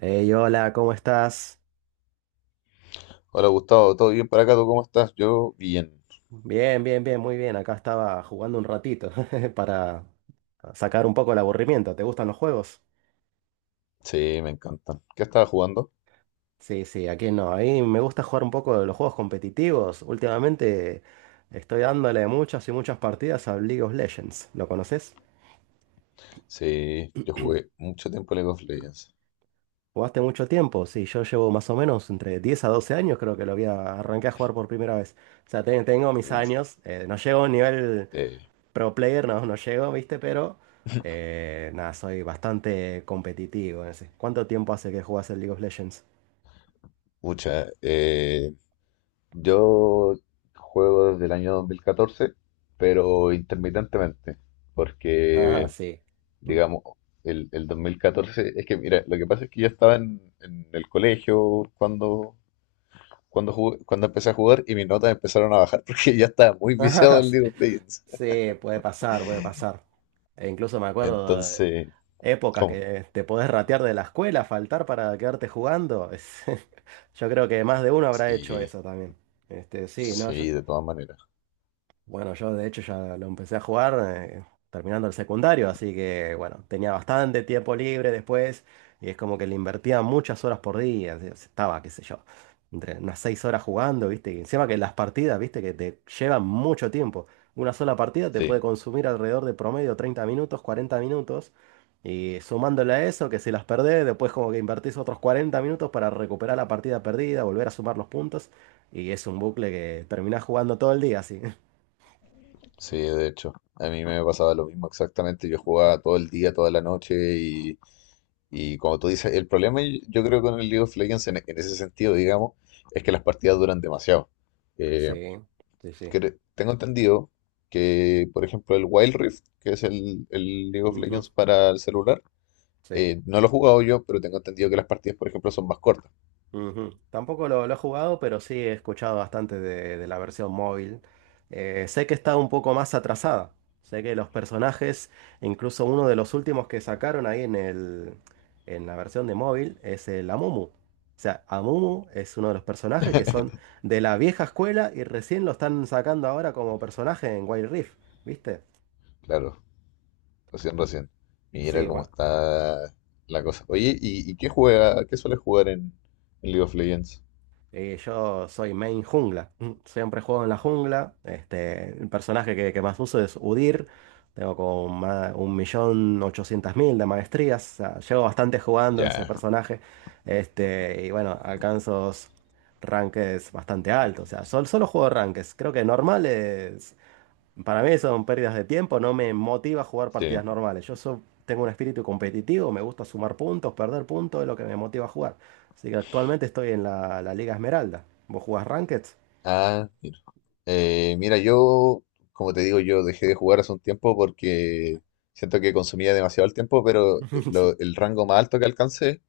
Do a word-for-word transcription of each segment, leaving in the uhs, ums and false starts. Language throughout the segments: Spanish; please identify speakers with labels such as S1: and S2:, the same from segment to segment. S1: Hey, hola, ¿cómo estás?
S2: Hola Gustavo, ¿todo bien para acá? ¿Tú cómo estás? Yo bien.
S1: Bien, bien, bien, muy bien. Acá estaba jugando un ratito para sacar un poco el aburrimiento. ¿Te gustan los juegos?
S2: Sí, me encantan. ¿Qué estabas jugando?
S1: Sí, sí, aquí no. A mí me gusta jugar un poco de los juegos competitivos. Últimamente estoy dándole muchas y muchas partidas a League of Legends. ¿Lo conoces?
S2: Sí, yo jugué mucho tiempo League of Legends.
S1: ¿Jugaste mucho tiempo? Sí, yo llevo más o menos entre diez a doce años, creo que lo había arranqué a jugar por primera vez. O sea, te- tengo mis
S2: Uf,
S1: años, eh, no llego a un nivel
S2: eh,
S1: pro player, no, no llego, ¿viste? Pero eh, nada, soy bastante competitivo. En ese. ¿Cuánto tiempo hace que jugás el League of Legends?
S2: mucha. Eh, yo juego desde el año dos mil catorce, pero intermitentemente,
S1: Ah,
S2: porque,
S1: sí.
S2: digamos, el, el dos mil catorce es que mira, lo que pasa es que yo estaba en, en el colegio cuando, cuando, jugué- cuando empecé a jugar y mis notas empezaron a bajar porque ya estaba muy viciado
S1: Ah,
S2: en
S1: sí.
S2: League of Legends.
S1: Sí, puede pasar, puede pasar. E incluso me acuerdo de
S2: Entonces...
S1: épocas
S2: ¿Cómo?
S1: que te podés ratear de la escuela, faltar para quedarte jugando. Es- yo creo que más de uno habrá hecho
S2: Sí,
S1: eso también. Este, sí, no, yo.
S2: sí, de todas maneras.
S1: Bueno, yo de hecho ya lo empecé a jugar eh, terminando el secundario, así que bueno, tenía bastante tiempo libre después y es como que le invertía muchas horas por día, así- estaba, qué sé yo, entre unas seis horas jugando, ¿viste? Y encima que las partidas, ¿viste? Que te llevan mucho tiempo. Una sola partida te
S2: Sí,
S1: puede consumir alrededor de promedio treinta minutos, cuarenta minutos y sumándole a eso, que si las perdés, después como que invertís otros cuarenta minutos para recuperar la partida perdida, volver a sumar los puntos y es un bucle que terminás jugando todo el día, así.
S2: sí, de hecho. A mí me pasaba lo mismo exactamente. Yo jugaba todo el día, toda la noche y, y como tú dices, el problema y- yo creo con el League of Legends en, en ese sentido, digamos, es que las partidas duran demasiado. Eh,
S1: Sí, sí, sí.
S2: cre- Tengo entendido que, por ejemplo, el Wild Rift, que es el, el League of
S1: Ujú,
S2: Legends para el celular,
S1: sí.
S2: eh, no lo he jugado yo, pero tengo entendido que las partidas, por ejemplo, son más cortas.
S1: Ujú. Tampoco lo, lo he jugado, pero sí he escuchado bastante de, de la versión móvil. Eh, sé que está un poco más atrasada. Sé que los personajes, incluso uno de los últimos que sacaron ahí en el, en la versión de móvil, es el Amumu. O sea, Amumu es uno de los personajes que son de la vieja escuela y recién lo están sacando ahora como personaje en Wild Rift, ¿viste?
S2: Claro. Recién, recién. Mira
S1: Sí,
S2: cómo
S1: bueno.
S2: está la cosa. Oye, ¿y, y qué juega? ¿Qué suele jugar en, en League of Legends?
S1: Y yo soy main jungla. Mm, Siempre juego en la jungla. Este, el personaje que, que más uso es Udyr. Tengo como ma- un millón ochocientos mil de maestrías. O sea, llevo bastante jugando ese
S2: Ya,
S1: personaje. Este, y bueno, alcanzo ranques bastante altos. O sea, sol- solo juego ranques. Creo que normales para mí eso son pérdidas de tiempo, no me motiva a jugar
S2: sí.
S1: partidas normales. Yo so- tengo un espíritu competitivo, me gusta sumar puntos, perder puntos, es lo que me motiva a jugar. Así que actualmente estoy en la, la Liga Esmeralda. ¿Vos jugás Ranked?
S2: Ah, mira. Eh, mira, yo, como te digo, yo dejé de jugar hace un tiempo porque siento que consumía demasiado el tiempo, pero
S1: Sí.
S2: lo- el rango más alto que alcancé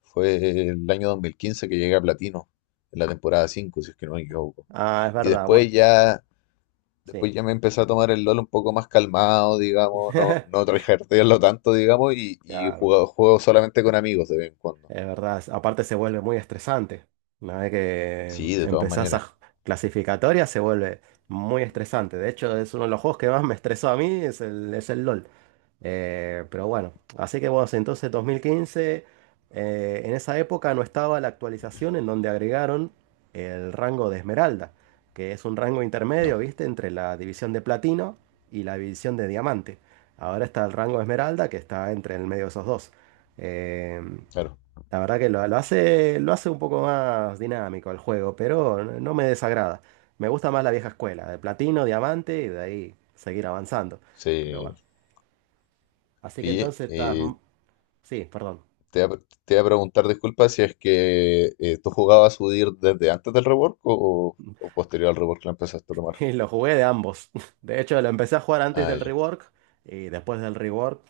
S2: fue el año dos mil quince que llegué a Platino, en la temporada cinco si es que no me equivoco.
S1: Ah, es
S2: Y
S1: verdad,
S2: después
S1: bueno,
S2: ya
S1: sí.
S2: Después ya me empecé a tomar el LOL un poco más calmado, digamos, no, no tryhardearlo tanto, digamos, y, y
S1: Claro,
S2: jugado- juego solamente con amigos de vez en cuando.
S1: es verdad. Aparte se vuelve muy estresante. Una vez que
S2: Sí, de todas
S1: empezás
S2: maneras.
S1: a clasificatoria se vuelve muy estresante. De hecho, es uno de los juegos que más me estresó a mí, es el, es el LOL. Eh, pero bueno, así que bueno, entonces dos mil quince, eh, en esa época no estaba la actualización en donde agregaron el rango de esmeralda, que es un rango
S2: No,
S1: intermedio, ¿viste? Entre la división de platino y la división de diamante. Ahora está el rango de esmeralda que está entre el medio de esos dos. Eh,
S2: claro.
S1: la verdad que lo, lo hace, lo hace un poco más dinámico el juego, pero no no me desagrada. Me gusta más la vieja escuela, de platino, diamante y de ahí seguir avanzando. Pero
S2: Sí.
S1: bueno. Así que
S2: Oye,
S1: entonces estás...
S2: eh,
S1: Sí, perdón.
S2: te voy a, te voy a preguntar, disculpa, si es que eh, tú jugabas U D I R desde antes del rework o, o posterior al rework la empezaste a tomar.
S1: Y lo jugué de ambos. De hecho, lo empecé a jugar antes
S2: Ah,
S1: del
S2: ya,
S1: rework y después del rework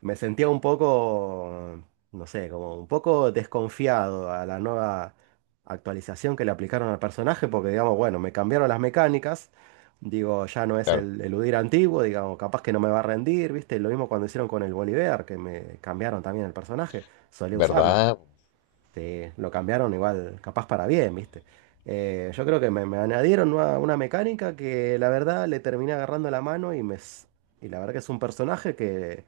S1: me sentía un poco, no sé, como un poco desconfiado a la nueva actualización que le aplicaron al personaje porque, digamos, bueno, me cambiaron las mecánicas. Digo, ya no es
S2: claro.
S1: el eludir antiguo, digamos, capaz que no me va a rendir, ¿viste? Lo mismo cuando hicieron con el Bolívar, que me cambiaron también el personaje. Solía usarlo.
S2: ¿Verdad?
S1: Sí, lo cambiaron igual, capaz para bien, ¿viste? Eh, yo creo que me, me añadieron una, una mecánica que la verdad le terminé agarrando la mano y me... s- Y la verdad que es un personaje que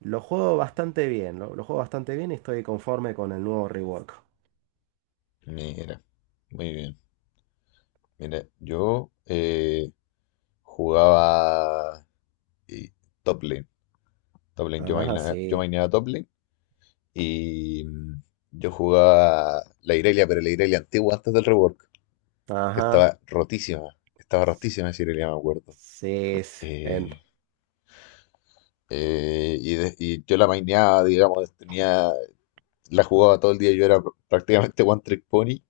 S1: lo juego bastante bien, lo, lo juego bastante bien y estoy conforme con el nuevo rework.
S2: Mira, muy bien. Mira, yo eh, jugaba eh, top lane. Top lane. Yo
S1: Ajá,
S2: mainea- yo
S1: sí.
S2: maineaba top lane y mm, yo jugaba la Irelia, pero la Irelia antigua antes del rework, que
S1: Ajá.
S2: estaba rotísima. Estaba rotísima esa Irelia, me acuerdo.
S1: Sí, sí. en-
S2: Eh, eh, y, de- y yo la maineaba, digamos, tenía, la jugaba todo el día. Yo era pr- prácticamente One Trick Pony.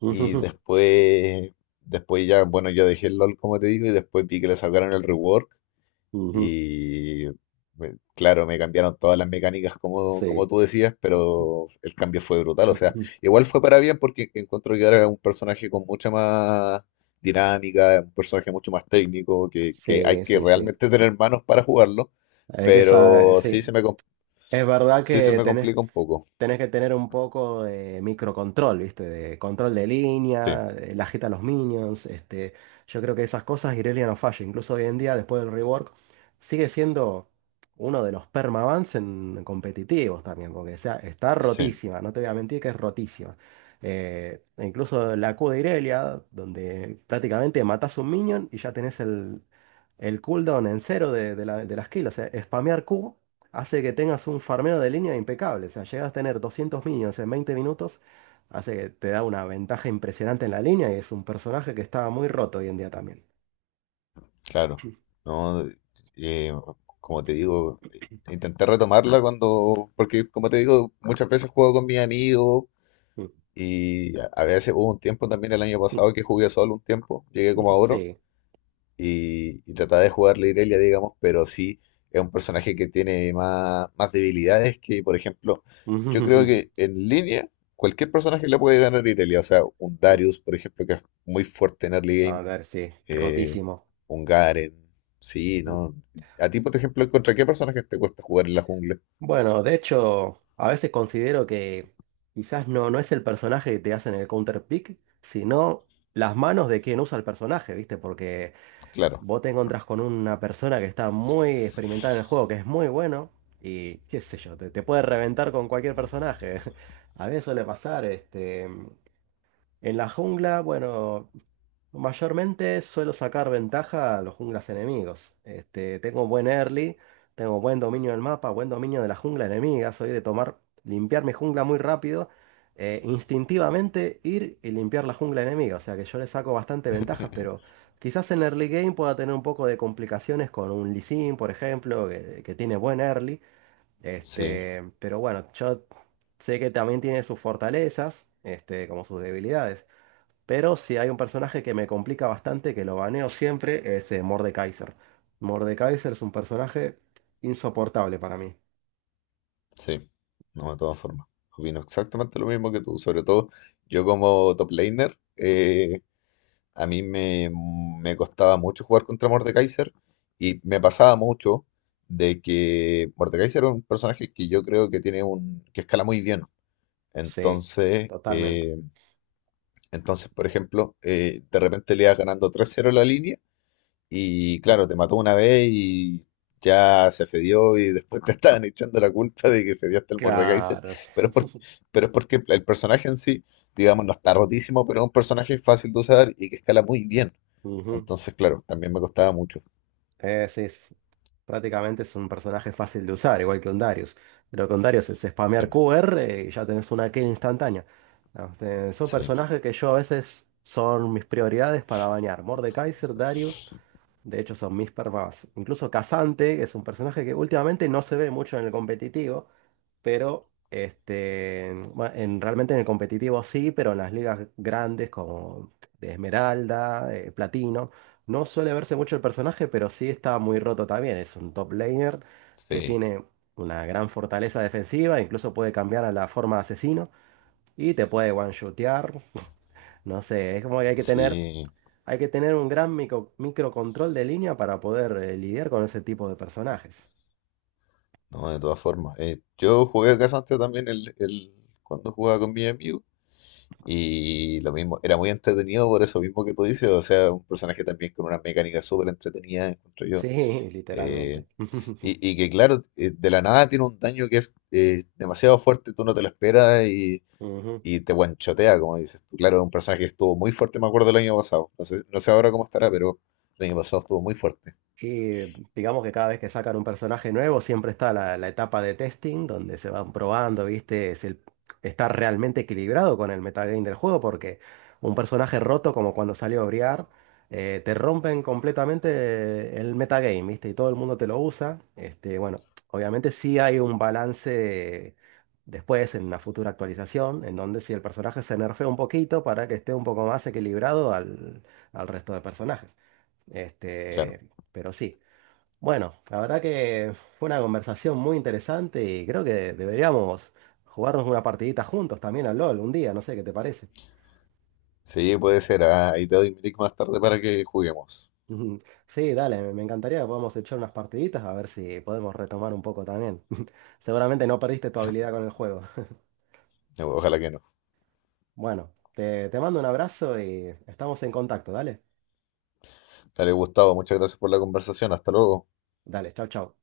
S2: Y
S1: Ujú,
S2: después, después ya, bueno, yo dejé el LOL, como te digo, y después vi que le sacaron el rework.
S1: ujú.
S2: Y me- claro, me cambiaron todas las mecánicas como, como
S1: Sí.
S2: tú decías, pero el cambio fue brutal. O sea, igual fue para bien porque encuentro que ahora es un personaje con mucha más dinámica, un personaje mucho más técnico, que, que hay
S1: Sí,
S2: que
S1: sí, sí.
S2: realmente tener manos para jugarlo,
S1: Hay que saber,
S2: pero sí
S1: sí.
S2: se me, com-
S1: Es verdad
S2: sí se
S1: que
S2: me
S1: tenés
S2: complica un poco.
S1: tenés que tener un poco de microcontrol, ¿viste? De control de
S2: Sí,
S1: línea, de la jeta a los minions, este, yo creo que esas cosas Irelia no falla, incluso hoy en día después del rework sigue siendo uno de los permabans en competitivos también, porque o sea, está
S2: sí,
S1: rotísima, no te voy a mentir que es rotísima. Eh, e incluso la Q de Irelia, donde prácticamente matás un minion y ya tenés el, el cooldown en cero de, de la, de la skill, o sea, spamear Q hace que tengas un farmeo de línea impecable. O sea, llegas a tener doscientos minions en veinte minutos, hace que te da una ventaja impresionante en la línea y es un personaje que está muy roto hoy en día también.
S2: claro. No, eh, como te digo, intenté retomarla cuando, porque como te digo, muchas veces juego con mis amigos. Y a a veces hubo un tiempo también el año pasado que jugué solo un tiempo, llegué como a oro
S1: Sí.
S2: y, y trataba de jugar la Irelia, digamos, pero sí es un personaje que tiene más, más debilidades que, por ejemplo, yo creo que en línea cualquier personaje le puede ganar a Irelia, o sea, un Darius, por ejemplo, que es muy fuerte en early game,
S1: A ver, sí,
S2: eh,
S1: rotísimo.
S2: un Garen, sí, ¿no? A ti, por ejemplo, ¿contra qué personajes te cuesta jugar en la jungla?
S1: Bueno, de hecho, a veces considero que quizás no, no es el personaje que te hacen el counter pick, sino las manos de quien usa el personaje, ¿viste? Porque
S2: Claro,
S1: vos te encontrás con una persona que está muy experimentada en el juego, que es muy bueno, y qué sé yo, te, te puede reventar con cualquier personaje. A mí me suele pasar, este, en la jungla, bueno, mayormente suelo sacar ventaja a los junglas enemigos. Este, tengo buen early, tengo buen dominio del mapa, buen dominio de la jungla enemiga. Soy de tomar, limpiar mi jungla muy rápido, eh, instintivamente ir y limpiar la jungla enemiga. O sea que yo le saco bastante ventajas, pero quizás en early game pueda tener un poco de complicaciones con un Lee Sin, por ejemplo, que, que tiene buen early.
S2: sí.
S1: Este, pero bueno, yo sé que también tiene sus fortalezas, este, como sus debilidades. Pero si hay un personaje que me complica bastante, que lo baneo siempre, es eh, Mordekaiser. Mordekaiser es un personaje insoportable para mí.
S2: Sí, no, de todas formas. Opino exactamente lo mismo que tú. Sobre todo, yo como top laner, eh, a mí me, me costaba mucho jugar contra Mordekaiser y me pasaba mucho de que Mordekaiser es un personaje que yo creo que tiene un, que escala muy bien.
S1: Sí,
S2: Entonces,
S1: totalmente.
S2: eh, entonces, por ejemplo, eh, de repente le ibas ganando tres cero la línea y
S1: Mm.
S2: claro, te mató una vez y ya se fedió y después te estaban echando la culpa de que fediaste el Mordekaiser.
S1: Claro, sí.
S2: Pero es, por- pero es porque el personaje en sí, digamos, no está rotísimo, pero es un personaje fácil de usar y que escala muy bien.
S1: Ujú.
S2: Entonces, claro, también me costaba mucho.
S1: Eh, sí, sí. Sí. Prácticamente es un personaje fácil de usar, igual que un Darius. Lo que un Darius es
S2: Sí,
S1: spamear Q R y ya tenés una kill instantánea. Ah, este, son
S2: sí,
S1: personajes que yo a veces son mis prioridades para bañar. Mordekaiser, Darius. De hecho, son mis permas. Incluso Casante, que es un personaje que últimamente no se ve mucho en el competitivo, pero este, bueno, en, realmente en el competitivo sí, pero en las ligas grandes como de Esmeralda, eh, Platino, no suele verse mucho el personaje, pero sí está muy roto también. Es un top laner que
S2: sí,
S1: tiene una gran fortaleza defensiva, incluso puede cambiar a la forma de asesino y te puede one-shotear. No sé, es como que hay que tener
S2: sí.
S1: hay que tener un gran micro- microcontrol de línea para poder eh, lidiar con ese tipo de personajes.
S2: No, de todas formas. Eh, yo jugué Casante también el, el- cuando jugaba con mi amigo. Y lo mismo, era muy entretenido por eso mismo que tú dices. O sea, un personaje también con una mecánica súper entretenida, encuentro yo.
S1: Sí,
S2: Eh,
S1: literalmente.
S2: y, y que claro, eh, de la nada tiene un daño que es eh, demasiado fuerte, tú no te lo esperas y,
S1: Ujú.
S2: y te guanchotea, como dices tú. Claro, es un personaje que estuvo muy fuerte, me acuerdo el año pasado. No sé, no sé ahora cómo estará, pero el año pasado estuvo muy fuerte.
S1: Y digamos que cada vez que sacan un personaje nuevo, siempre está la, la etapa de testing, donde se van probando, ¿viste? Si el- Está realmente equilibrado con el metagame del juego, porque un personaje roto, como cuando salió Briar, eh, te rompen completamente el metagame, ¿viste? Y todo el mundo te lo usa. Este, bueno, obviamente sí hay un balance después en una futura actualización, en donde si el personaje se nerfea un poquito para que esté un poco más equilibrado al al resto de personajes.
S2: Claro.
S1: Este, pero sí. Bueno, la verdad que fue una conversación muy interesante y creo que deberíamos jugarnos una partidita juntos también al LOL un día, no sé qué te parece.
S2: Sí, puede ser. Ah, ahí te doy mi link más tarde para que juguemos.
S1: Ujú. Sí, dale, me me encantaría que podamos echar unas partiditas a ver si podemos retomar un poco también. Seguramente no perdiste tu habilidad con el juego.
S2: Ojalá que no.
S1: Bueno, te, te mando un abrazo y estamos en contacto, dale.
S2: Dale, Gustavo, muchas gracias por la conversación. Hasta luego.
S1: Dale, chau, chau.